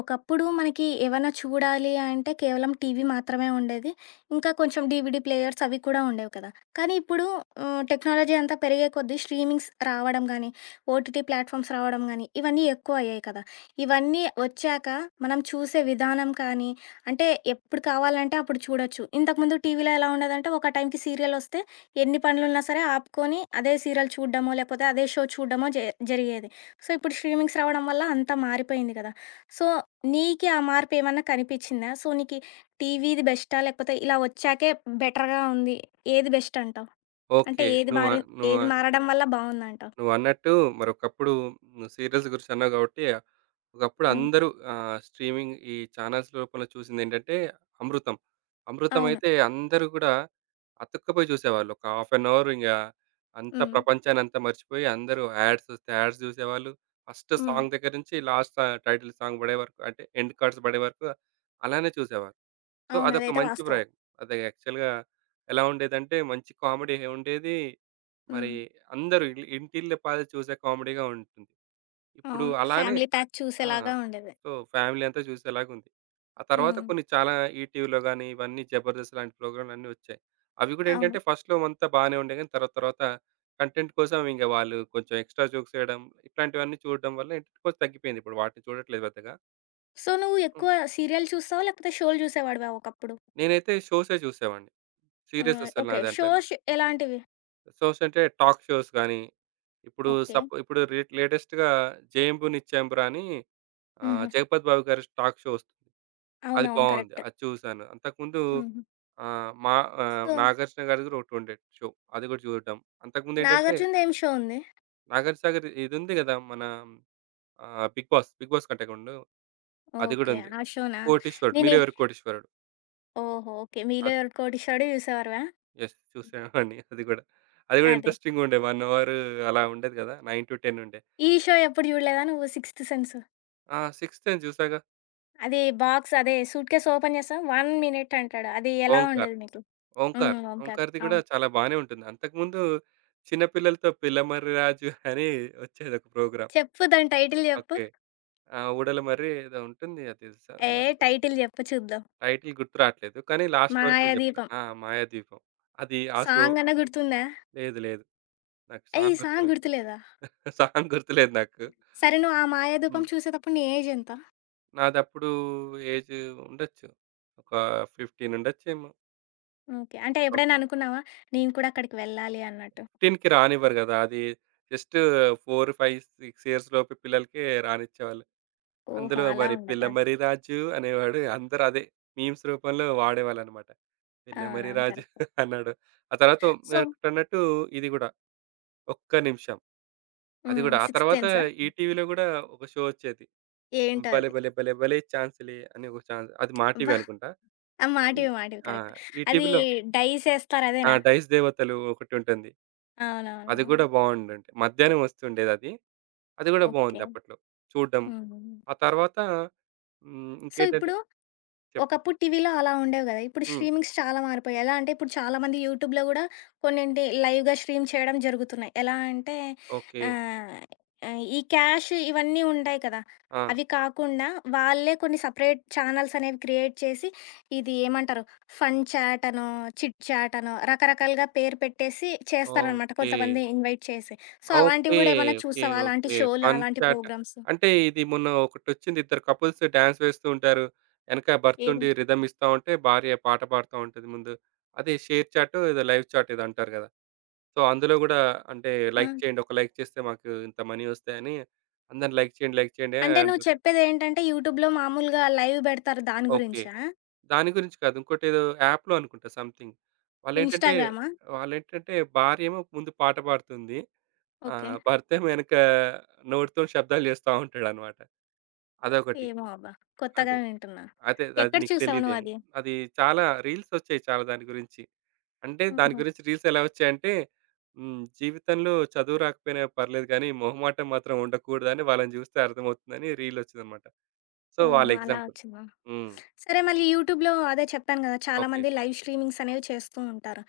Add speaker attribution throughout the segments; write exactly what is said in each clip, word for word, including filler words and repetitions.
Speaker 1: ఒకప్పుడు మనకి ఏవైనా చూడాలి అంటే కేవలం టీవీ మాత్రమే ఉండేది. ఇంకా కొంచెం డీవీడీ ప్లేయర్స్ అవి కూడా ఉండేవి కదా! కానీ ఇప్పుడు ఆహ్, టెక్నాలజీ అంతా పెరిగే కొద్దీ స్ట్రీమింగ్స్ రావడం గానీ, ఓటీటీ ప్లాట్‌ఫామ్స్ రావడం గానీ, ఇవన్నీ ఎక్కువయ్యాయి కదా! ఇవన్నీ వచ్చాక మనం చూసే విధానం కానీ, అంటే ఎప్పుడు కావాలంటే అప్పుడు చూడొచ్చు. ఇంతకుముందు టీవీలో ఎలా ఉండేదంటే ఒక టైంకి సీరియలొస్తే ఎన్ని పనులున్నా సరే ఆపుకొని అదే సీరియల్ చూడడమో, లేకపోతే అదే షో చూడడమో జే జరిగేది. సో, ఇప్పుడు స్ట్రీమింగ్స్ రావడం వల్ల అంతా మారిపోయింది కదా! సో, నీకి ఆ మార్పేమన్నా కనిపిచ్చిందా? సో, నీకి టీవీది బెస్టా? లేకపోతే ఇలా ఒచ్చాకే బెటర్‌గా ఉంది. ఏది బెస్ట్ అంటావు? అంటే
Speaker 2: ఓకే.
Speaker 1: ఏది
Speaker 2: నువ్వ
Speaker 1: మారి
Speaker 2: నువ్వ
Speaker 1: ఏది మారడం వల్ల బావుందంటావు?
Speaker 2: నువ్వన్నట్టు మరొకప్పుడు నువ్వు అన్నట్టు మరి ఒకప్పుడు నువ్వు సీరియల్స్ గురించి అన్నావు కాబట్టి, ఒకప్పుడు
Speaker 1: హ్మ్.
Speaker 2: అందరూ ఆహ్, స్ట్రీమింగ్ ఈ చానెల్స్ రూపంలో చూసిందేంటంటే 'అమృతం.' 'అమృతం'
Speaker 1: అవును.
Speaker 2: అయితే అందరూ కూడా అతుక్కపోయి చూసేవాళ్ళు. ఒక హాఫ్ అన్ అవర్ ఇంగ అంతా
Speaker 1: హ్మ్.
Speaker 2: ప్రపంచాన్నంతా మర్చిపోయి అందరూ యాడ్స్ వస్తే యాడ్స్ చూసేవాళ్ళు. ఫస్ట్
Speaker 1: హ్మ్.
Speaker 2: సాంగ్ దగ్గర నుంచి లాస్ట్ టైటిల్ సాంగ్ పడే వరకు అంటే ఎండ్ కార్డ్స్ పడే వరకు అలానే చూసేవాళ్ళు. సో,
Speaker 1: అవును.
Speaker 2: అదొక
Speaker 1: అదైతే
Speaker 2: మంచి
Speaker 1: వాస్తవం.
Speaker 2: ప్రయోగం. అది యాక్చువల్‌గా ఎలా ఉండేదంటే, మంచి కామెడీ ఉండేది. మరి
Speaker 1: హ్మ్.
Speaker 2: అందరూ ఇల్ ఇంటిల్లపాది చూసే కామెడీగా ఉంటుంది. ఇప్పుడు
Speaker 1: అవును.
Speaker 2: అలానే
Speaker 1: ఫ్యామిలీ ప్యాక్
Speaker 2: ఆ!
Speaker 1: చూసేలాగా ఉండేది.
Speaker 2: సో, ఫ్యామిలీ అంతా చూసేలాగుంది. ఆ తర్వాత
Speaker 1: హ్మ్.
Speaker 2: కొన్ని చాలా ఈటీవీలో గాని, ఇవన్నీ 'జబర్దస్త్' లాంటి ప్రోగ్రామ్‌లన్నీ వచ్చాయి. అవి కూడా
Speaker 1: అవును.
Speaker 2: ఏంటంటే, ఫస్ట్‌లో అంతా బానే ఉండే గాని, తర్వాత తర్వాత కంటెంట్ కోసం ఇంక వాళ్ళు కొంచెం ఎక్స్‌ట్రా జోక్స్ వేయడం, ఇట్లాంటివన్నీ చూడడం వల్ల ఏంటంటే, కొంచెం తగ్గిపోయింది. ఇప్పుడు వాటిని చూడట్లేదు పెద్దగా.
Speaker 1: సో, నువ్వు
Speaker 2: హ్మ్.
Speaker 1: ఎక్కువ సీరియల్ చూస్తావా? లేకపోతే షోలు జూసేవాడివా ఒకప్పుడు?
Speaker 2: నేనైతే షోసే చూసేవాడిని. సీరియల్స్
Speaker 1: ఆహ్,
Speaker 2: అసలు నా
Speaker 1: ఓకే.
Speaker 2: దాంట్లో లేవు.
Speaker 1: షోస్ ఎలాంటివి?
Speaker 2: షోస్ అంటే టాక్ షోస్ గానీ, ఇప్పుడు
Speaker 1: ఓకే.
Speaker 2: సప్ ఇప్పుడు రేట్ లేటెస్ట్‌గా 'జేయంబు నిత్యాంబుర' అని ఆహ్,
Speaker 1: హుహు.
Speaker 2: జగపతి బాబు గారి టాక్ షో వస్తుంది. అది
Speaker 1: అవునవును.
Speaker 2: బావుంది.
Speaker 1: కరెక్ట్.
Speaker 2: అది చూసాను. అంతకుముందు
Speaker 1: హుహు.
Speaker 2: ఆహ్, మా ఆహ్,
Speaker 1: సో,
Speaker 2: 'నాగార్జున' గారిది కూడా ఒకటి ఉండేది షో. అది కూడా చూడటం. అంతకుముందేంటంటే
Speaker 1: 'నాగార్జున'దేం షో ఉంది?
Speaker 2: 'నాగార్జున గారి' ఇది ఉంది కదా! మన ఆహ్, 'బిగ్ బాస్', 'బిగ్ బాస్' కంటే ముందు అది కూడా
Speaker 1: ఓకే.
Speaker 2: ఉంది.
Speaker 1: ఆ షోనా?
Speaker 2: 'కోటీశ్వరుడు',
Speaker 1: నేనే
Speaker 2: 'మీరెవరు కోటీశ్వరుడు'
Speaker 1: ఓహో! ఓకే. మీలో
Speaker 2: అది.
Speaker 1: ఎవరు 'కోటీశ్వరుడు' చూసేవారివా?
Speaker 2: యెస్. చూసేవాడిని అది కూడా. అది కూడా
Speaker 1: అదే.
Speaker 2: ఇంట్రెస్టింగ్‌గా ఉండే ఒక అవర్ అలా ఉండేది కదా! తొమ్మిది పది ఉండే.
Speaker 1: ఈ షో ఎప్పుడు చూడలేదా నువ్వు 'సిక్స్త్ సెన్స్'?
Speaker 2: ఆ! 'సిక్స్త్ సెన్స్' చూసాగా.
Speaker 1: అది బాక్స్ అదే సూట్‌కేస్ ఓపెన్ చేస్తాం ఒక మినిట్ అంటాడు. అది ఎలా
Speaker 2: ఓంకార్.
Speaker 1: ఉండేది మీకు? హ్మ్.
Speaker 2: ఓంకార్.
Speaker 1: ఓంకార్.
Speaker 2: ఓంకార్‌ది గూడా
Speaker 1: అవును.
Speaker 2: చాలా బానే ఉంటుంది. అంతకుముందు చిన్న పిల్లలతో పిల్లమర్రి రాజు అని వచ్చేదొక ప్రోగ్రామ్.
Speaker 1: చెప్పు దాని టైటిల్ చెప్పు.
Speaker 2: ఓకే. ఆ! ఊడల మర్రి ఏదో ఉంటుంది. అది తెలుసా
Speaker 1: ఏ
Speaker 2: నాకు,
Speaker 1: టైటిల్ చెప్పు చూద్దాం.
Speaker 2: టైటిల్ గుర్తు రావట్లేదు. కానీ లాస్ట్ వరకు నేను చెప్తా.
Speaker 1: 'మాయాదీపం'
Speaker 2: ఆ! మాయాద్వీపం. అది ఆ షో.
Speaker 1: సాంగ్ అన్నా గుర్తుందా?
Speaker 2: లేదు. లేదు. నాకు
Speaker 1: ఏయ్!
Speaker 2: సాంగ్
Speaker 1: ఈ సాంగ్
Speaker 2: గుర్తులేదు.
Speaker 1: గుర్తులేదా?
Speaker 2: సాంగ్ గుర్తులేదు నాకు.
Speaker 1: సరే నువ్వు ఆ
Speaker 2: హ్మ్.
Speaker 1: 'మాయాదీపం' చూసేటప్పుడు నీ ఏజ్ ఎంత?
Speaker 2: నాదప్పుడు ఏజ్ ఉండొచ్చు. ఒక పదిహేను ఉండొచ్చేమో.
Speaker 1: ఓకే. అంటే ఎప్పుడైనా
Speaker 2: ఓకే.
Speaker 1: అనుకున్నావా? నేను కూడా అక్కడికి వెళ్ళాలి అన్నట్టు?
Speaker 2: 15కి రానివ్వరు గదా! అది జస్ట్ నాలుగు, ఐదు, ఆరు ఇయర్స్ లోపు పిల్లలకే రానిచ్చేవాళ్ళు.
Speaker 1: ఓహో!
Speaker 2: అందులో
Speaker 1: అలా
Speaker 2: మరి
Speaker 1: ఉండదా?
Speaker 2: పిల్లమర్రి రాజు అనేవాడు. అందరూ అదే మీమ్స్ రూపంలో వాడేవాళ్ళనమాట. పిల్లమర్రి
Speaker 1: అవునవును.
Speaker 2: రాజు
Speaker 1: కరెక్టే.
Speaker 2: అన్నాడు. ఆ తర్వాత
Speaker 1: సో,
Speaker 2: మీరన్నట్టు ఇది గూడా 'ఒక్క నిమిషం' అది
Speaker 1: హ్మ్.
Speaker 2: గూడా. ఆ
Speaker 1: సిక్స్త్
Speaker 2: తర్వాత
Speaker 1: సెన్సా?
Speaker 2: ఈ ఈటీవీలో గూడా ఒక షో ఒచ్చేది. 'భలే
Speaker 1: ఏంటది?
Speaker 2: భలే భలే భలే ఛాన్సులే' అని ఒక ఛాన్స్ అది మా టీవీ
Speaker 1: అబ్బా!
Speaker 2: అనుకుంటా.
Speaker 1: ఆ!
Speaker 2: ఈ
Speaker 1: మాటివి, మాటివి
Speaker 2: ఆ!
Speaker 1: కరెక్ట్. అది
Speaker 2: ఈటీవీలో
Speaker 1: డైస్ ఏస్తారు
Speaker 2: ఆ!
Speaker 1: అదేనా?
Speaker 2: 'డైస్ దేవతలు' ఒకటుంటుంది. అది
Speaker 1: అవునవునవును.
Speaker 2: గూడా బావుండండి. మధ్యాహ్నం ఒస్తుండేదది. అది గూడా
Speaker 1: ఓకే.
Speaker 2: బావుంది అప్పట్లో చూడ్డం.
Speaker 1: హ్మ్.
Speaker 2: ఆ తర్వాత హ్మ్.
Speaker 1: సో,
Speaker 2: ఇంకేంటంటే
Speaker 1: ఇప్పుడు
Speaker 2: చెప్పు.
Speaker 1: ఒకప్పుడు టీవీలో అలా ఉండేవి గదా! ఇప్పుడు
Speaker 2: హ్మ్.
Speaker 1: స్ట్రీమింగ్స్ చాలా మారిపోయాయి. ఎలా అంటే ఇప్పుడు చాలామంది యూట్యూబ్‌లో గూడా కొన్నింటి లైవ్‌గా స్ట్రీమ్ చేయడం జరుగుతున్నాయి. ఎలా అంటే
Speaker 2: ఓకే.
Speaker 1: ఆహ్, ఆహ్, ఈ క్యాష్ ఇవన్నీ ఉంటాయి కదా!
Speaker 2: ఆ!
Speaker 1: అవి కాకుండా వాళ్ళే కొన్ని సెపరేట్ ఛానెల్స్ అనేవి క్రియేట్ చేసి ఇది ఏమంటారు ఫన్ చాట్ అనో, చిట్ చాట్ అనో రకరకాలుగా పేరు పెట్టేసి చేస్తారనమాట
Speaker 2: ఓకే.
Speaker 1: కొంతమంది ఇన్వైట్ చేసి. So,
Speaker 2: okay.
Speaker 1: అలాంటివి గూడా ఏమన్నా
Speaker 2: ఓకే.
Speaker 1: చూసావా? అలాంటి
Speaker 2: ఓకే.
Speaker 1: షోలు,
Speaker 2: ఫన్
Speaker 1: అలాంటి
Speaker 2: చాట్.
Speaker 1: ప్రోగ్రామ్స్
Speaker 2: అంటే ఇది మొన్న ఒకటొచ్చింది. ఇద్దరు కపుల్స్ డాన్స్ వేస్తూ ఉంటారు. ఎనక భర్త
Speaker 1: ఏది?
Speaker 2: ఉండి రిథమ్ ఇస్తా ఉంటే భార్య పాట పాడుతా ఉంటది ముందు. అదే షేర్ చాటో ఏదో లైవ్ చాట్ ఏదో అంటారు గదా! సో, అందులో గూడా అంటే
Speaker 1: ఆ!
Speaker 2: లైక్ చేయండి. ఒక లైక్ చేస్తే మాకు ఇంత మనీ వస్తాయని అందరిని లైక్ చేయండి, లైక్ చేయండి అని
Speaker 1: అంటే నువ్వు
Speaker 2: అడుగుతారు.
Speaker 1: చెప్పేదేంటంటే యూట్యూబ్‌లో మామూలుగా లైవ్ బెడతారు దాని
Speaker 2: ఓకే.
Speaker 1: గురించా?
Speaker 2: దాని గురించి కాదు. ఇంకోటేదో యాప్‌లో అనుకుంటా సంథింగ్. వాళ్ళేంటంటే
Speaker 1: ఇన్‌స్టాగ్రామా?
Speaker 2: వాళ్ళేంటంటే భార్యేమో ముందు పాట పాడుతుంది. ఆ!
Speaker 1: ఓకే.
Speaker 2: భర్తేమో వెనక నోటితోని శబ్దాలు చేస్తా ఉంటాడనమాట. అదొకటి.
Speaker 1: ఏమో అబ్బా! కొత్తగా
Speaker 2: అదే.
Speaker 1: వింటున్నా.
Speaker 2: అదే. అది
Speaker 1: ఎక్కడ
Speaker 2: నీకు
Speaker 1: చూసావు
Speaker 2: తెలీదేమో.
Speaker 1: నువ్వది?
Speaker 2: అది చాలా రీల్సొచ్చాయి చాలా దాని గురించి. అంటే దాని
Speaker 1: హుహు.
Speaker 2: గురించి రీల్స్ ఎలా వచ్చాయంటే హ్మ్. జీవితంలో చదువు రాకపోయినా పర్లేదు గానీ, మొహమాటం మాత్రం ఉండకూడదని వాళ్ళని చూస్తే అర్థమవుతుందని రీలొచ్చిందనమాట. సో, వాళ్ళ
Speaker 1: ఓహో! అలా
Speaker 2: ఎగ్జాంపుల్.
Speaker 1: వచ్చిందా?
Speaker 2: హ్మ్.
Speaker 1: సరే మళ్ళీ యూట్యూబ్‌లో అదే చెప్పాను గదా!
Speaker 2: ఓకే.
Speaker 1: చాలామంది లైవ్ స్ట్రీమింగ్స్ అనేవి చేస్తూ ఉంటారు.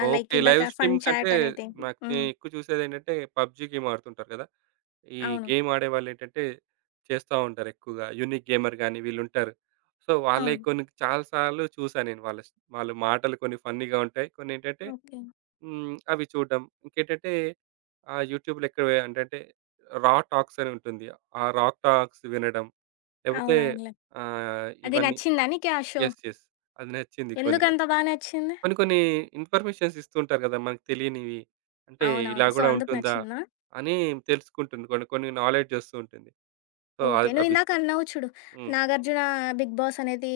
Speaker 1: Ah, like
Speaker 2: okay. లైవ్
Speaker 1: ఇందాక ఫన్
Speaker 2: స్ట్రీమింగ్స్ అంటే
Speaker 1: చాట్ అనేది.
Speaker 2: నాకు తే
Speaker 1: హ్మ్.
Speaker 2: ఎక్కువ చూసేదేంటంటే పబ్‌జీ గేమ్ ఆడుతుంటారు కదా! ఈ
Speaker 1: అవును.
Speaker 2: గేమ్ ఆడేవాళ్ళేంటంటే చేస్తా ఉంటారు ఎక్కువగా. యూనిక్ గేమర్ గాని వీళ్ళుంటారు. సో, వాళ్ళయి
Speaker 1: అవును.
Speaker 2: కొన్ని చాలా సార్లు చూసా నేను. వాళ్ళ స్ వాళ్ళ మాటలు కొన్ని ఫన్నీగా ఉంటాయి. కొన్నేంటంటే
Speaker 1: ఓకే.
Speaker 2: హ్మ్. అవి చూడడం. ఇంకేంటంటే ఆహ్, యూట్యూబ్‌లో ఎక్కువ ఏంటంటే రా టాక్స్ అని ఉంటుంది. ఆ రా టాక్స్ వినడం. లేకపోతే
Speaker 1: అవునవునులే.
Speaker 2: ఆహ్,
Speaker 1: అది
Speaker 2: ఇవన్నీ
Speaker 1: నచ్చిందా నీకు ఆ షో?
Speaker 2: యెస్. యెస్. అది నచ్చింది కొన్ని కొన్ని.
Speaker 1: ఎందుకంత బా నచ్చింది?
Speaker 2: కొన్ని కొన్ని ఇన్ఫర్మేషన్స్ ఇస్తూ ఉంటారు కదా! మనకు తెలియనివి. అంటే ఇలా
Speaker 1: అవునవును. సో,
Speaker 2: గూడా
Speaker 1: అందుకు
Speaker 2: ఉంటుందా?
Speaker 1: నచ్చిందా?
Speaker 2: అని తెలుసుకుంటుంది. కొన్ని కొన్ని నాలెడ్జ్ వస్తూ ఉంటుంది. సో, అ
Speaker 1: ఓకే.
Speaker 2: అవి
Speaker 1: నువ్విందాక
Speaker 2: ఇష్టం.
Speaker 1: అన్నావు చూడు,
Speaker 2: హ్మ్.
Speaker 1: 'నాగార్జున బిగ్ బాస్' అనేది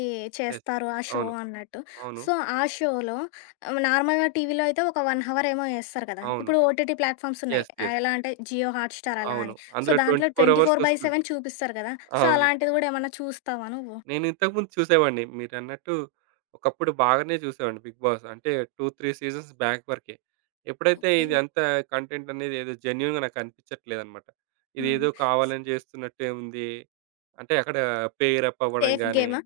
Speaker 2: యెస్.
Speaker 1: చేస్తారు ఆ షో
Speaker 2: అవును.
Speaker 1: అన్నట్టు.
Speaker 2: అవును.
Speaker 1: సో, ఆ షోలో ఆహ్, నార్మల్‌గా టీవీలో అయితే ఒక 1 హవర్ ఏమో ఏస్తారు కదా!
Speaker 2: అవును.
Speaker 1: ఇప్పుడు ఓటీటీ ప్లాట్‌ఫామ్స్ ఉన్నాయి.
Speaker 2: యెస్.
Speaker 1: ఆ
Speaker 2: యెస్.
Speaker 1: ఎలా అంటే జియో హాట్‌స్టార్ అలా
Speaker 2: అవును.
Speaker 1: అని. సో,
Speaker 2: అందులో
Speaker 1: దాంట్లో
Speaker 2: ఇరవై నాలుగు అవర్స్ వస్తుంది.
Speaker 1: ఇరవై నాలుగు బై ఏడు చూపిస్తారు కదా! సో,
Speaker 2: అవును.
Speaker 1: అలాంటిది కూడా ఏమన్నా చూస్తావా నువ్వు?
Speaker 2: నేను ఇంతకుముందు చూసేవాడిని. మీరన్నట్టు ఒకప్పుడు బాగానే చూసేవాడిని 'బిగ్ బాస్.' అంటే రెండు, మూడు సీజన్స్ బ్యాక్ వరకే. ఎప్పుడైతే
Speaker 1: ఓకే.
Speaker 2: ఇది అంతా కంటెంట్ అనేది ఏదో జెన్యూన్‌గా నాకు అనిపించట్లేదనమాట.
Speaker 1: హుహు.
Speaker 2: ఇదేదో కావాలని చేస్తున్నట్టే ఉంది. అంటే అక్కడ పెయిర్ అప్ అవ్వడం
Speaker 1: సేఫ్
Speaker 2: గాని
Speaker 1: గేమా?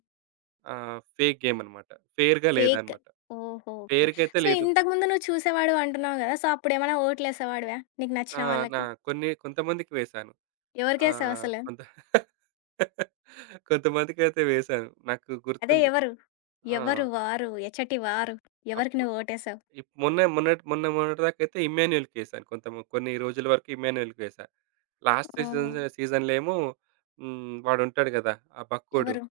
Speaker 2: ఆహ్, ఫేక్ గేమ్ అనమాట. ఫెయిర్‌గా
Speaker 1: ఫేక్.
Speaker 2: లేదనమాట.
Speaker 1: ఓహో! ఓకే.
Speaker 2: ఫెయిర్‌గా అయితే
Speaker 1: సో,
Speaker 2: లేదు.
Speaker 1: ఇంతకుముందు నువ్వు చూసేవాడివి అంటున్నావు కదా! సో, అప్పుడేమైనా ఓట్లేసేవాడివా? నీకు
Speaker 2: ఆ!
Speaker 1: నచ్చిన
Speaker 2: నా
Speaker 1: వాళ్ళకి?
Speaker 2: కొన్ని కొంతమందికి వేశాను. ఆహ్,
Speaker 1: ఎవరికేసావసలు?
Speaker 2: కొంత కొంతమందికైతే వేశాను. నాకు
Speaker 1: అదే
Speaker 2: గుర్తుంది.
Speaker 1: ఎవరు?
Speaker 2: ఆ!
Speaker 1: ఎవరు వారు, ఎచ్చటి వారు. ఎవరికి
Speaker 2: అప్పుడు
Speaker 1: నువ్వు ఓటేసావు?
Speaker 2: ఇప్ మొన్న మొన్నటి మొన్న మొన్నటిదాకైతే 'ఇమ్మాన్యూల్‌కి' ఏశాను. కొంత కొన్ని రోజుల వరకు 'ఇమ్మాన్యూల్‌కి' వేశా. లాస్ట్ సీజన్
Speaker 1: హ్మ్.
Speaker 2: సీజన్‌లేమో హ్మ్. వాడుంటాడు గదా! ఆ బక్కోడు.
Speaker 1: ఎవరు?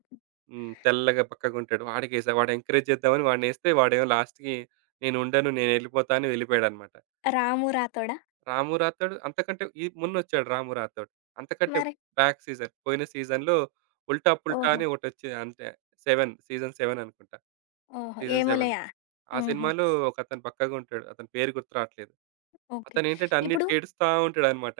Speaker 2: హ్మ్. తెల్లగా బక్కగుంటాడు. వాడికేశా. వాడిని ఎంకరేజ్ చేద్దామని వాడినేస్తే వాడేమో లాస్ట్‌కి నేనుండను, నేనెళ్ళిపోతా అని వెళ్ళిపోయాడనమాట.
Speaker 1: 'రాము రాతోడా'
Speaker 2: 'రాము రాథోడ్' అంతకంటే ఈ మొన్నొచ్చాడు 'రాము రాథోడ్.' అంతకంటే
Speaker 1: మరి?
Speaker 2: బ్యాక్ సీజన్ పోయిన సీజన్‌లో 'ఉల్టా పుల్టా'
Speaker 1: ఓహో!
Speaker 2: అని ఒకటొచ్చింది అంతే. ఏడు సీజన్ ఏడు అనుకుంటా.
Speaker 1: ఓహో!
Speaker 2: సీజన్ ఏడు.
Speaker 1: 'ఏమోలేయా'.
Speaker 2: ఆ
Speaker 1: హుహు.
Speaker 2: సినిమాలో ఒకతను బక్కగా ఉంటాడు. అతని పేరు గుర్తు రావట్లేదు.
Speaker 1: ఓకే.
Speaker 2: అతనేంటంటే
Speaker 1: ఇప్పుడు
Speaker 2: అన్నిటికి ఏడుస్తా ఉంటాడనమాట.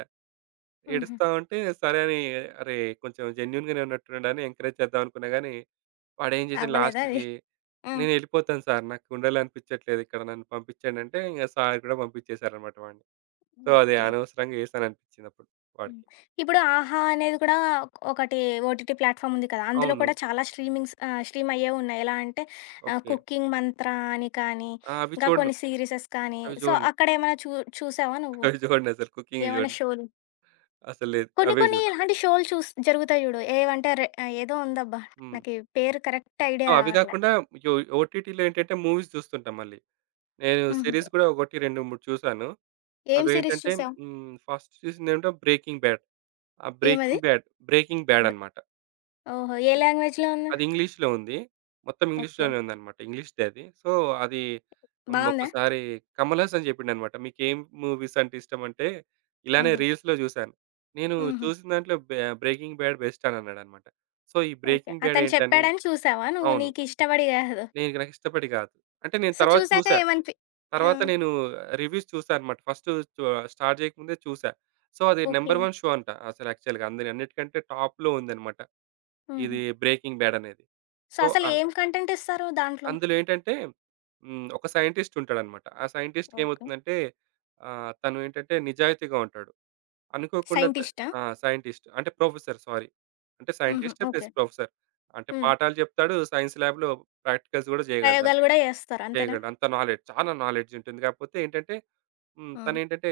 Speaker 1: హుహు.
Speaker 2: ఏడుస్తా ఉంటే సరే అని అరే! కొంచెం జెన్యూన్‌గానే ఉన్నట్టున్నాడని ఎంకరేజ్ చేద్దాం అనుకున్నా గానీ, వాడేం చేసాడు
Speaker 1: అవ్వలేదా అది?
Speaker 2: లాస్ట్‌కి,
Speaker 1: హ్మ్.
Speaker 2: నేనెళ్ళిపోతాను సార్ నాకు ఉండాలనిపించట్లేదు ఇక్కడ నన్ను పంపించండి అంటే ఇంక సార్ కూడా పంపించేసారనమాట వాడిని. సో, అది
Speaker 1: ఓకే.
Speaker 2: అనవసరంగా ఏసాననిపించిందప్పుడు
Speaker 1: హ్మ్.
Speaker 2: వాడికి.
Speaker 1: ఇప్పుడు 'ఆహా' అనేది కూడా ఒక- ఒకటి ఓటీటీ ప్లాట్‌ఫామ్ ఉంది కదా! అందులో
Speaker 2: అవును.
Speaker 1: కూడా చాలా స్ట్రీమింగ్స్ ఆహ్, స్ట్రీమ్ అయ్యేవి ఉన్నాయి. ఎలా అంటే ఆహ్,
Speaker 2: ఓకే.
Speaker 1: 'కుకింగ్ మంత్ర' అని కానీ,
Speaker 2: ఆ! అవి
Speaker 1: ఇంకా
Speaker 2: చూడను.
Speaker 1: కొన్ని సీరీసెస్ కానీ,
Speaker 2: అవి
Speaker 1: సో,
Speaker 2: చూడను.
Speaker 1: అక్కడేమైనా చూ చూసావా నువ్వు?
Speaker 2: అవి చూడనసలు కుకింగ్‌వి
Speaker 1: ఏమైనా
Speaker 2: చూడను.
Speaker 1: షోలు?
Speaker 2: అసలు లేదు.
Speaker 1: కొన్ని
Speaker 2: అవే
Speaker 1: కొన్ని
Speaker 2: చూడను.
Speaker 1: ఇలాంటి షోలు చూస్ జరుగుతాయి చూడు. ఏవంటే రె ఆ, ఏదో ఉందబ్బా!
Speaker 2: హ్మ్.
Speaker 1: నాకీ పేరు కరెక్ట్
Speaker 2: సో,
Speaker 1: ఐడియా
Speaker 2: అవి
Speaker 1: రావట్లే.
Speaker 2: గాకుండా యో ఓటీటీలో ఏంటంటే మూవీస్ చూస్తుంటాం మళ్ళీ. నేను
Speaker 1: హుహు.
Speaker 2: సీరీస్ కూడా ఒకటి రెండు, మూడు చూసాను.
Speaker 1: ఏం సీరీస్
Speaker 2: అవేంటంటే
Speaker 1: చూసావు?
Speaker 2: హ్మ్, ఫస్ట్ చూసిందేంటో 'బ్రేకింగ్ బ్యాడ్.' ఆ
Speaker 1: ఏమది?
Speaker 2: 'బ్రేకింగ్ బ్యాడ్' 'బ్రేకింగ్ బ్యాడ్'
Speaker 1: ద
Speaker 2: అనమాట.
Speaker 1: ఓహో! ఏ లాంగ్వేజ్‌లో ఉంది?
Speaker 2: అది ఇంగ్లీష్‌లో ఉంది. మొత్తం
Speaker 1: ఓకే.
Speaker 2: ఇంగ్లీష్‌లోనే ఉందనమాట. ఇంగ్లీష్‌దే అది. సో, అది హ్మ్,
Speaker 1: బావుందా?
Speaker 2: ఒక్కసారి కమల్ హాసన్ జెప్పిండనమాట. "మీకేం మూవీస్ అంటే ఇష్టమంటే ఇలానే
Speaker 1: హుహు.
Speaker 2: రీల్స్‌లో జూసాను. నేను
Speaker 1: హుహు.
Speaker 2: చూసిన దాంట్లో బె 'బ్రేకింగ్ బ్యాడ్' బెస్ట్" అని అన్నాడనమాట. సో, ఈ
Speaker 1: ఓకే.
Speaker 2: 'బ్రేకింగ్ బ్యాడ్'
Speaker 1: అతను
Speaker 2: ఏంటని
Speaker 1: చెప్పాడని చూసావా నువ్వు?
Speaker 2: అవును.
Speaker 1: నీకిష్టపడి కాదు.
Speaker 2: నేను నాకు ఇష్టపడి గాదు. అంటే నేను
Speaker 1: సో,
Speaker 2: తర్వాత
Speaker 1: చూసాక
Speaker 2: చూసా.
Speaker 1: ఏమనిపి ఆ!
Speaker 2: తర్వాత నేను రివ్యూస్ చూసా అనమాట. ఫస్టు చు స్టార్ట్ చేయకముందే చూసా. సో, అది
Speaker 1: ఓకే.
Speaker 2: నంబర్ వన్ షో అంట. అసలు యాక్చువల్‌గా అందరి అన్నిటికంటే టాప్‌లో ఉందనమాట.
Speaker 1: హుహు.
Speaker 2: ఇది 'బ్రేకింగ్ బ్యాడ్' అనేది.
Speaker 1: సో,
Speaker 2: సో,
Speaker 1: అసలు
Speaker 2: ఆహ్,
Speaker 1: ఏం కంటెంట్ ఇస్తారు దాంట్లో?
Speaker 2: అందులో ఏంటంటే హ్మ్. ఒక సైంటిస్ట్ ఉంటాడనమాట. ఆ సైంటిస్ట్‌కి
Speaker 1: ఓకే.
Speaker 2: ఏమవుతుందంటే ఆహ్, తను ఏంటంటే నిజాయితీగా ఉంటాడు. అనుకోకుండా త
Speaker 1: సైంటిస్టా?
Speaker 2: ఆ! సైంటిస్ట్ అంటే ప్రొఫెసర్ సారీ. అంటే
Speaker 1: హుహు.
Speaker 2: Scientist
Speaker 1: okay.
Speaker 2: Plus professor. అంటే
Speaker 1: హ్మ్.
Speaker 2: పాఠాలు చెప్తాడు. సైన్స్ ల్యాబ్‌లో ప్రాక్టికల్స్ కూడా చేయగలడు. అంత-
Speaker 1: ప్రయోగాలు గూడా చేస్తారు అంతేనా?
Speaker 2: చేయగలడు. అంత నాలెడ్జ్ చాలా నాలెడ్జ్ ఉంటుంది. కాకపోతే ఏంటంటే హ్మ్.
Speaker 1: హ్మ్.
Speaker 2: తనేంటంటే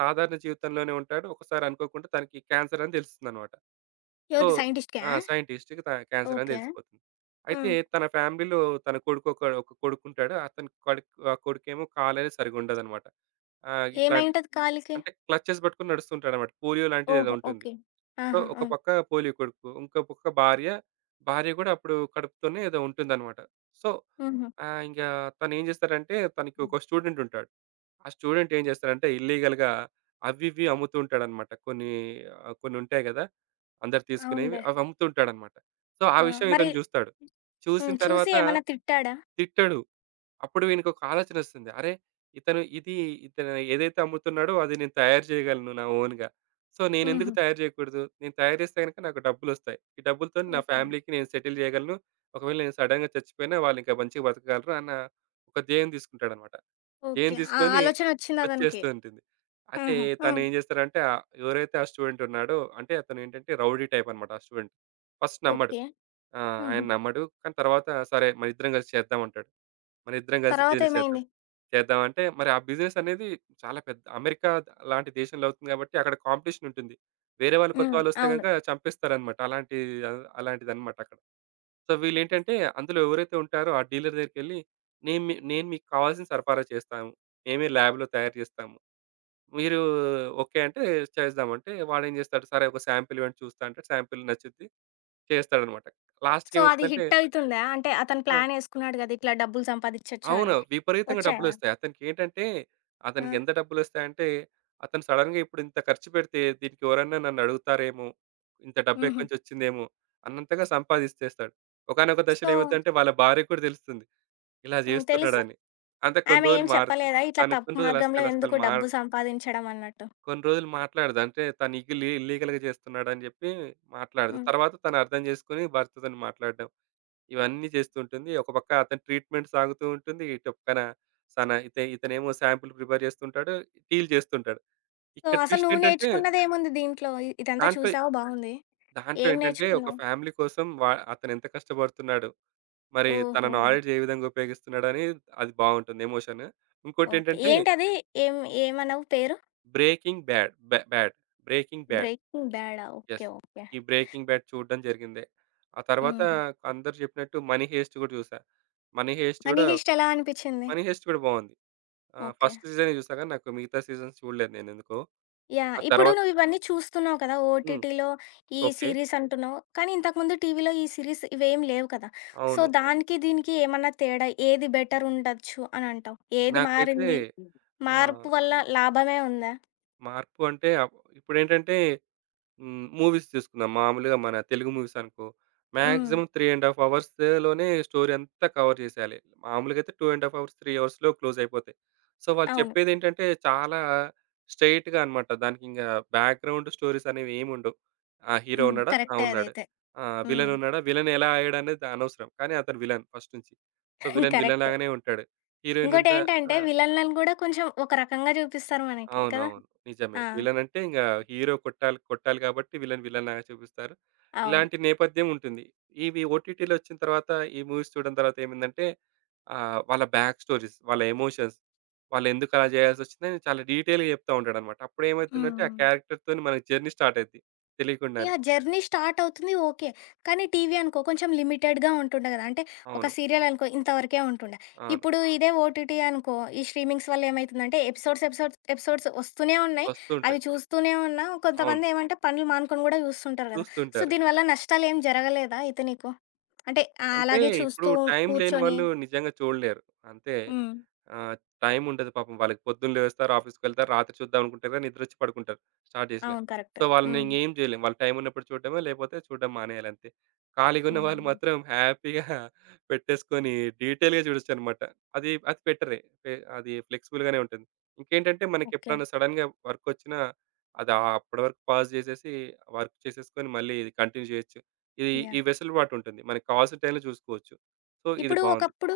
Speaker 2: సాధారణ జీవితంలోనే ఉంటాడు. ఒకసారి అనుకోకుండా తనకి క్యాన్సర్ అని తెలుస్తుందనమాట. సో,
Speaker 1: ఎవరికి సైంటిస్ట్‌కా?
Speaker 2: ఆ! సైంటిస్ట్‌కి త క్యాన్సర్ అని
Speaker 1: ఓకే.
Speaker 2: తెలిసిపోతుంది.
Speaker 1: ఆ!
Speaker 2: అయితే తన ఫ్యామిలీలో తన కొడుకు ఒక ఒక కొడుకుంటాడు. అతని కొడుకు ఆ కొడుకేమో కాలనేది సరిగ్గా ఉండదనమాట. ఆహ్, ఇట్లాంటి
Speaker 1: ఏమైంటది కాలికి?
Speaker 2: అంటే క్లచెస్ పట్టుకొని నడుస్తుంటాడనమాట. పోలియో లాంటిదేదో
Speaker 1: ఓహో!
Speaker 2: ఉంటుంది.
Speaker 1: ఓకే.
Speaker 2: సో
Speaker 1: ఆహా!
Speaker 2: ఒక
Speaker 1: ఆ!
Speaker 2: పక్క పోలియో కొడుకు, ఇంకో పక్క భార్య. భార్య గూడా అప్పుడు కడుపుతోనే ఏదో ఉంటుందనమాట. సో,
Speaker 1: హుహు.
Speaker 2: ఆహ్, ఇంగా తనేం చేస్తాడంటే తనకి
Speaker 1: హ్మ్.
Speaker 2: ఒక స్టూడెంట్ ఉంటాడు. ఆ స్టూడెంట్ ఏం చేస్తాడంటే ఇల్లీగల్‌గా అవి ఇవి అమ్ముతూ ఉంటాడనమాట. కొన్ని ఆహ్, కొన్ని ఉంటాయి కదా! అందరు తీసుకునేవి
Speaker 1: అవునులే.
Speaker 2: అవి అమ్ముతుంటాడనమాట. సో, ఆ
Speaker 1: ఆ!
Speaker 2: విషయం
Speaker 1: మరి
Speaker 2: ఇతను చూస్తాడు. చూసిన
Speaker 1: హ్మ్. చూసి
Speaker 2: తర్వాత
Speaker 1: ఏమన్నా తిట్టాడా?
Speaker 2: తిట్టడు. అప్పుడు వీనికి ఒక ఆలోచన వస్తుంది. అరే! ఇతను ఇది ఇతను ఏదైతే అమ్ముతున్నాడో అది నేను తయారు చేయగలను నా ఓన్‌గా. సో, నేనెందుకు
Speaker 1: హుహు.
Speaker 2: తయారు చేయకూడదు? నేను తయారు చేస్తే గనుక నాకు డబ్బులొస్తాయి. ఈ డబ్బులతోని నా
Speaker 1: ఓకే.
Speaker 2: ఫ్యామిలీకి నేను సెటిల్ చేయగలను. ఒకవేళ నేను సడెన్‌గా చచ్చిపోయినా వాళ్ళు ఇంకా మంచిగా బతకగలరు అన్న ఒక ధ్యేయం తీసుకుంటాడనమాట. చేన్
Speaker 1: ఓకే. ఆ
Speaker 2: తీసుకొని
Speaker 1: ఆలోచనొచ్చిందా అతనికి?
Speaker 2: వచ్చేస్తూ ఉంటుంది. అయితే
Speaker 1: ఆహా! ఆ!
Speaker 2: తనేం చేస్తారంటే ఆహ్, ఎవరైతే ఆ స్టూడెంట్ ఉన్నాడో అంటే అతనేంటంటే రౌడీ టైప్ అన్నమాట ఆ స్టూడెంట్. ఫస్ట్ నమ్మడు.
Speaker 1: ఓకే.
Speaker 2: ఆ!
Speaker 1: హుహు.
Speaker 2: ఆయన
Speaker 1: హ్మ్.
Speaker 2: నమ్మడు. కానీ తర్వాత సరే మనిద్దరం కలిసి చేద్దాం అంటాడు. మనిద్దరం కలిసి బిజినెస్ చేద్దాం.
Speaker 1: తర్వాతేమైంది?
Speaker 2: చేద్దాం అంటే మరి ఆ బిజినెస్ అనేది చాలా పెద్ద అమెరికా లాంటి దేశంలో అవుతుంది కాబట్టి అక్కడ కాంపిటీషన్ ఉంటుంది. వేరే వాళ్ళు కొత్త
Speaker 1: హ్మ్.
Speaker 2: వాళ్ళొస్తే
Speaker 1: అవును.
Speaker 2: గనుక చంపేస్తారన్నమాట. అలాంటి అలాంటిదన్నమాట అక్కడ. సో, వీళ్ళేంటంటే అందులో ఎవరైతే ఉంటారో ఆ డీలర్ దగ్గరికెళ్ళి, "నేను మీ నేను మీకు కావాల్సింది సరఫరా చేస్తాము. మేమే ల్యాబ్‌లో తయారు చేస్తాము. మీరు ఓకే అంటే చేద్దాం" అంటే వాడేం చేస్తాడు, "సరే ఒక శాంపిల్ ఇవ్వండి చూస్తా" అంటే శాంపిల్ నచ్చుద్ది చేస్తాడనమాట.
Speaker 1: సో, అది
Speaker 2: లాస్ట్‌కేమవుతుందంటే
Speaker 1: హిట్టయితుందా? అంటే అతను
Speaker 2: ఆ!
Speaker 1: ప్లానేసుకున్నాడు గదా! ఇట్లా డబ్బులు సంపాదిచ్చొచ్చు అని.
Speaker 2: అవును. విపరీతంగా
Speaker 1: వచ్చాయా?
Speaker 2: డబ్బులొస్తాయి. అతనికేంటంటే అతనికి ఏంటంటే
Speaker 1: ఆ!
Speaker 2: అతనికి ఎంత డబ్బులొస్తాయంటే, అతను సడెన్‌గా ఇప్పుడు ఇంత ఖర్చు పెడితే దీనికి ఎవరన్నా నన్ను అడుగుతారేమో, ఇంత డబ్బెక్కడి
Speaker 1: హుహు.
Speaker 2: నుంచొచ్చిందేమో అన్నంతగా సంపాదిచ్చేస్తాడు. ఒకానొక
Speaker 1: సో,
Speaker 2: దశలో ఏమైద్దంటే వాళ్ళ భార్యకి కూడా తెలుస్తుంది. ఇలా
Speaker 1: హ్మ్. తెలిసి
Speaker 2: జేస్తున్నాడని. అంటే కొన్ని
Speaker 1: ఆమె ఏం
Speaker 2: రోజులు మారుద్ది.
Speaker 1: చెప్పలేదా? ఇట్లా
Speaker 2: తను
Speaker 1: తప్పు
Speaker 2: కొన్ని రోజులు
Speaker 1: మార్గంలో
Speaker 2: అస్సలు, అస్సలు
Speaker 1: ఎందుకు
Speaker 2: మార్
Speaker 1: డబ్బు సంపాదించడం అన్నట్టు?
Speaker 2: కొన్ని రోజులు మాట్లాడదు. అంటే తను ఇగిలీ ఇల్లీగల్‌గా జేస్తున్నాడని జెప్పి మాట్లాడదు.
Speaker 1: హ్మ్.
Speaker 2: తర్వాత తను అర్థం జేసుకొని భర్తతోని మాట్లాడడం. ఇవన్నీ జేస్తుంటుంది. ఒక పక్క అతని ట్రీట్‌మెంట్ సాగుతూ ఉంటుంది. ఇటు పక్కన సన ఇతే ఇతనేమో శాంపిల్ ప్రిపేర్ జేస్తుంటాడు. డీల్ జేస్తుంటాడు.
Speaker 1: సో,
Speaker 2: ఇక్కడ
Speaker 1: అసలు
Speaker 2: ట్విస్ట్
Speaker 1: నువ్వు
Speaker 2: ఏంటంటే
Speaker 1: నేర్చుకున్నదేముంది దీంట్లో? ఇ ఇదంతా
Speaker 2: దాంట్లో,
Speaker 1: చూసావు బావుంది.
Speaker 2: దాంట్లో
Speaker 1: ఏం
Speaker 2: ఏంటంటే ఒక
Speaker 1: నేర్చుకున్నావు?
Speaker 2: ఫ్యామిలీ కోసం వా అతనెంత కష్టపడుతున్నాడు. మరి తనను
Speaker 1: ఓహో!
Speaker 2: నాలెడ్జ్ ఏ విధంగా ఉపయోగిస్తున్నాడని అది బావుంటుంది ఎమోషన్.
Speaker 1: ఓకే.
Speaker 2: ఇంకోటేంటంటే
Speaker 1: ఏంటది? ఏం ఏమన్నావు పేరు?
Speaker 2: Breaking bad. బ్యా బ్యాడ్. 'Breaking bad.'
Speaker 1: 'బ్రేకింగ్ బ్యాడా'? ఓకే.
Speaker 2: యెస్.
Speaker 1: ఓకే.
Speaker 2: ఈ 'బ్రేకింగ్ బ్యాడ్' చూడడం జరిగిందే. ఆ తర్వాత
Speaker 1: హుహు.
Speaker 2: అందరూ చెప్పినట్టు 'మనీ హెయిస్ట్' గూడా చూసా. 'మనీ హెయిస్ట్'
Speaker 1: 'మనీ
Speaker 2: గూడా ఓకే.
Speaker 1: హీస్ట్' ఎలా అనిపిచ్చింది?
Speaker 2: 'మనీ హెయిస్ట్' గూడా బావుంది. ఆహ్,
Speaker 1: ఓకే.
Speaker 2: ఫస్ట్ సీజనే చూసా గానీ నాకు మిగతా సీజన్స్ చూడలేదు నేనెందుకో.
Speaker 1: యాహ్!
Speaker 2: ఆ
Speaker 1: ఇప్పుడు
Speaker 2: తర్వాత
Speaker 1: నువ్వు ఇవన్నీ చూస్తున్నావు కదా!
Speaker 2: హ్మ్.
Speaker 1: ఓటీటీలో ఈ
Speaker 2: ఓకే.
Speaker 1: సీరీస్ అంటున్నావు. కానీ ఇంతకుముందు టీవీలో ఈ సీరీస్ ఇవేం లేవు కదా! సో,
Speaker 2: అవును.
Speaker 1: దానికి దీనికి ఏమన్నా తేడా ఏది బెటర్ ఉండొచ్చు అని అంటావు? ఏది
Speaker 2: నాకైతే
Speaker 1: మారింది? మార్పు
Speaker 2: ఆహ్,
Speaker 1: వల్ల లాభమే ఉందా?
Speaker 2: మార్పు అంటే అప్ ఇప్పుడేంటంటే హ్మ్. మూవీస్ తీసుకుందాం. మామూలుగా మన తెలుగు మూవీస్ అనుకో,
Speaker 1: హ్మ్.
Speaker 2: మాక్సిమం మూడున్నర ½ అవర్స్‌లోనే స్టోరీ అంతా కవర్ చేసేయాలి. మామూలుగా అయితే రెండున్నర ½ అవర్స్, మూడు అవర్స్‌లో క్లోజ్ అయిపోతాయి. సో, వాళ్ళు
Speaker 1: అవును.
Speaker 2: చెప్పేదేంటంటే చాలా స్ట్రెయిట్‌గా అనమాట. దానికింక బ్యాక్‌గ్రౌండ్ స్టోరీస్ అనేవి ఏముండవు. ఆ! హీరో
Speaker 1: హ్మ్.
Speaker 2: ఉన్నాడా? ఆ!
Speaker 1: కరెక్టే
Speaker 2: ఉన్నాడు.
Speaker 1: అదైతే.
Speaker 2: ఆ!
Speaker 1: హ్మ్.
Speaker 2: విలన్ ఉన్నాడా? విలన్ ఎలా అయ్యాడనేది అనవసరం. కానీ అతను విలన్ ఫస్ట్ నుంచి. So, villain villain
Speaker 1: correct.
Speaker 2: లాగానే ఉంటాడు. హీరోయిన్ ఉందా? ఆ!
Speaker 1: ఇంకోటేంటంటే విలన్‌లను గూడా కొంచెం ఒక రకంగా చూపిస్తారు మనకి కదా!
Speaker 2: అవునవును. నిజమే.
Speaker 1: ఆ!
Speaker 2: విలన్ అంటే ఇంగ హీరో కొట్టాలి, కొట్టాలి కాబట్టి విలన్ విలన్‌లాగా చూపిస్తారు.
Speaker 1: అవును.
Speaker 2: ఇలాంటి నేపథ్యం ఉంటుంది. ఇవి ఓటీటీలో వచ్చిన తర్వాత ఈ మూవీస్ చూడడం తర్వాత ఏమైందంటే ఆహ్, వాళ్ళ బ్యాక్ స్టోరీస్, వాళ్ళ ఎమోషన్స్, వాళ్ళెందుకు అలా చేయాల్సొచ్చిందని చాలా డీటెయిల్‌గా చెప్తా ఉంటాడన్నమాట. అప్పుడేమైతుందంటే ఆ
Speaker 1: హ్మ్.
Speaker 2: క్యారెక్టర్‌తోని మనకి జర్నీ స్టార్ట్ అయిద్ది తెలియకుండానే.
Speaker 1: యాహ్! జర్నీ స్టార్ట్ అవుతుంది ఓకే. కానీ టీవీ అనుకో కొంచెం లిమిటెడ్‌గా ఉంటుండే గదా! అంటే ఒక
Speaker 2: అవును.
Speaker 1: సీరియల్ అనుకో ఇంతవరకే ఉంటుండే.
Speaker 2: అవును.
Speaker 1: ఇప్పుడు ఇదే ఓటీటీ అనుకో ఈ స్ట్రీమింగ్స్ వల్ల ఏమైతుందంటే ఎపిసోడ్స్, ఎపిసోడ్స్, ఎపిసోడ్స్ వస్తూనే ఉన్నాయి.
Speaker 2: వస్తూ ఉంటాయి.
Speaker 1: అవి చూస్తూనే ఉన్నా
Speaker 2: అవును.
Speaker 1: కొంతమంది ఏమంటే పనులు మానుకొని గూడా చూస్తుంటారు గదా! సో,
Speaker 2: చూస్తుంటారు.
Speaker 1: దీనివల్ల నష్టాలేం జరగలేదా అయితే నీకు? అంటే ఆహ్,
Speaker 2: అంటే
Speaker 1: అలాగే
Speaker 2: ఇప్పుడు
Speaker 1: చూస్తూ
Speaker 2: టైం లేని
Speaker 1: కూర్చొని
Speaker 2: వాళ్ళు నిజంగా చూడలేరు. అంతే.
Speaker 1: హ్మ్.
Speaker 2: ఆహ్, టైం ఉండదు పాపం వాళ్ళకి. పొద్దున్న లేస్తారు, ఆఫీస్‌కెళ్తారు, రాత్రి చూద్దాం అనుకుంటారు గానీ నిద్రొచ్చి పడుకుంటారు స్టార్ట్ జేసినా.
Speaker 1: అవును. కరెక్ట్.
Speaker 2: సో, వాళ్ళని
Speaker 1: హ్మ్.
Speaker 2: ఇంగేం జేయలేం. వాళ్ళ టైం ఉన్నప్పుడు చూడడమే, లేపోతే చూడడం మానేయాలంతే. ఖాళీగా ఉన్న వాళ్ళు
Speaker 1: హ్మ్.
Speaker 2: మాత్రం హ్యాపీగా పెట్టేసుకొని డీటెయిల్‌గా చూడొచ్చనమాట. అది అది బెటరే. పె అది ఫ్లెక్సిబుల్‌గానే ఉంటుంది. ఇంకేంటంటే
Speaker 1: ఓకే.
Speaker 2: మనకెప్పుడన్నా సడెన్‌గా వర్కొచ్చినా అది ఆహ్, అప్పటి వరకు పాజ్ జేసేసి వర్క్ చేసేసుకొని మళ్ళీ ఇది కంటిన్యూ జేయొచ్చు. ఇది ఈ
Speaker 1: యాహ్!
Speaker 2: వెసులుబాటుంటుంది. మనకు కావాల్సిన టైంలో చూసుకోవచ్చు. సో, ఇది
Speaker 1: ఇప్పుడు
Speaker 2: బావుంది.
Speaker 1: ఒకప్పుడు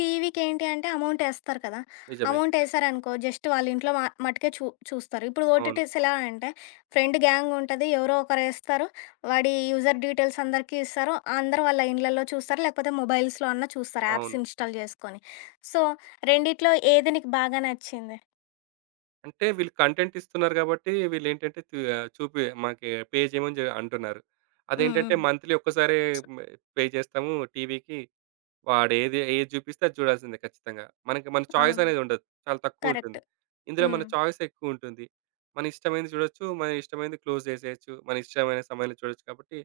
Speaker 1: టీవీకేంటి అంటే అమౌంటేస్తారు కదా!
Speaker 2: నిజమే.
Speaker 1: అమౌంటేశారనుకో జస్ట్ వాళ్ళింట్లో మ మట్టుకే చూ చూస్తారు. ఇప్పుడు
Speaker 2: అవును.
Speaker 1: ఓటీటీస్ ఎలా అంటే ఫ్రెండ్ గ్యాంగుంటది. ఎవరో ఒకరేస్తారు. వాడి యూజర్ డీటెయిల్స్ అందరికీ ఇస్తారు. అందరూ వాళ్ళ ఇండ్లల్లో చూస్తారు. లేకపోతే మొబైల్స్‌లో అన్నా చూస్తారు యాప్స్
Speaker 2: అవును.
Speaker 1: ఇన్‌స్టాల్ చేసుకొని. సో, రెండిట్లో ఏది నీకు బాగా నచ్చింది?
Speaker 2: అంటే వీళ్ళు కంటెంట్ ఇస్తున్నారు గాబట్టి వీళ్ళేంటంటే తీ ఆహ్, చూపి మాకి పే చేయమని జె అంటున్నారు.
Speaker 1: హ్మ్.
Speaker 2: అదేంటంటే
Speaker 1: హ్మ్.
Speaker 2: మంత్లీ ఒక్కసారే హ్మ్, పే చేస్తాము టీవీకి. వాడేది ఏది ఏది చూపిస్తే అది చూడాల్సిందే ఖచ్చితంగా. మనకి మన చాయిస్
Speaker 1: అవును.
Speaker 2: అనేది ఉండదు. చాలా
Speaker 1: కరెక్ట్.
Speaker 2: తక్కువుంటుంది. ఇందులో మన
Speaker 1: హ్మ్.
Speaker 2: చాయిస్ ఎక్కువుంటుంది. మన ఇష్టమైనది చూడొచ్చు. మన ఇష్టమైనది క్లోజ్ చేసేయొచ్చు. మన ఇష్టమైన సమయంలో చూడొచ్చు కాబట్టి,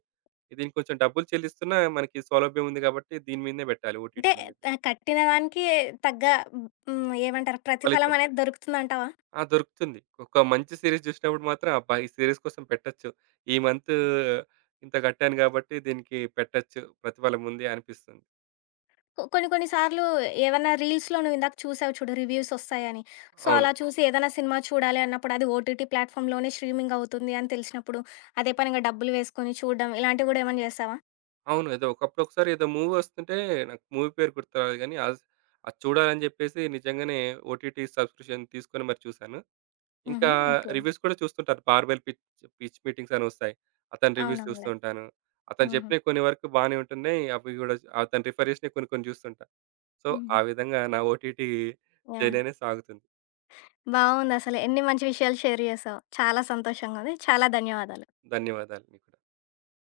Speaker 2: దీనికి కొంచెం డబ్బులు చెల్లిస్తున్నా మనకి సౌలభ్యం ఉంది కాబట్టి దీని మీదనే పెట్టాలి
Speaker 1: అంటే
Speaker 2: ఓటీటీల మీద
Speaker 1: ఆహ్, కట్టిన దానికి తగ్గ హ్మ్. ఏమంటారు ప్రతిఫలం
Speaker 2: ఫలితం.
Speaker 1: అనేది దొరుకుతుందంటావా?
Speaker 2: ఆ! దొరుకుతుంది. ఒక మంచి సీరీస్ చూసినప్పుడు మాత్రం అబ్బా! ఈ సీరీస్ కోసం పెట్టొచ్చు. ఈ మంత్ ఇంత కట్టాను కాబట్టి దీనికి పెట్టొచ్చు. ప్రతిఫలం ఉంది అనిపిస్తుంది.
Speaker 1: కొ కొన్ని కొన్ని సార్లు ఏవన్నా రీల్స్‌లో నువ్వు ఇందాక చూసావు చూడు రివ్యూస్ వస్తాయని. సో,
Speaker 2: అవును.
Speaker 1: అలా చూసి ఏదైనా సినిమా చూడాలి అన్నప్పుడు అది ఓటీటీ ప్లాట్‌ఫామ్‌లోనే స్ట్రీమింగ్ అవుతుంది అని తెలిసినప్పుడు అదే పనిగా డబ్బులు వేసుకొని చూడడం ఇలాంటివి గూడా ఏమన్నా చేసావా?
Speaker 2: అవును. ఏదో ఒకప్పుడు ఒకసారి ఏదో మూవీ వస్తుంటే నాకు మూవీ పేరు గుర్తు రాలేదు గానీ, అస్ అది చూడాలని జెప్పేసి నిజంగానే ఓటీటీ సబ్‌స్క్రిప్షన్ తీసుకొని మరి చూశాను. ఇంకా
Speaker 1: హుహు. ఓకే.
Speaker 2: రివ్యూస్ కూడా చూస్తుంటాను. 'బార్బెల్ పిచ్ పిచ్ మీటింగ్స్' అని వస్తాయి. అతని రివ్యూస్ చూస్తూ
Speaker 1: అవునవునులే.
Speaker 2: ఉంటాను. అతను
Speaker 1: హుహు.
Speaker 2: చెప్పినవి కొన్ని వరకు బానే ఉంటున్నాయి. అవి గూడా అతను రిఫర్ చేసినవి కొన్ని కొన్ని చూస్తుంటా. సో, ఆ
Speaker 1: హ్మ్.
Speaker 2: విధంగా నా ఓటీటీ జర్నీ
Speaker 1: యాహ్!
Speaker 2: అనేది సాగుతుంది.
Speaker 1: బావుందసలు. ఎన్ని మంచి విషయాలు షేర్ చేసావో. చాలా సంతోషంగా ఉంది. చాలా ధన్యవాదాలు.
Speaker 2: ధన్యవాదాలు మీకు.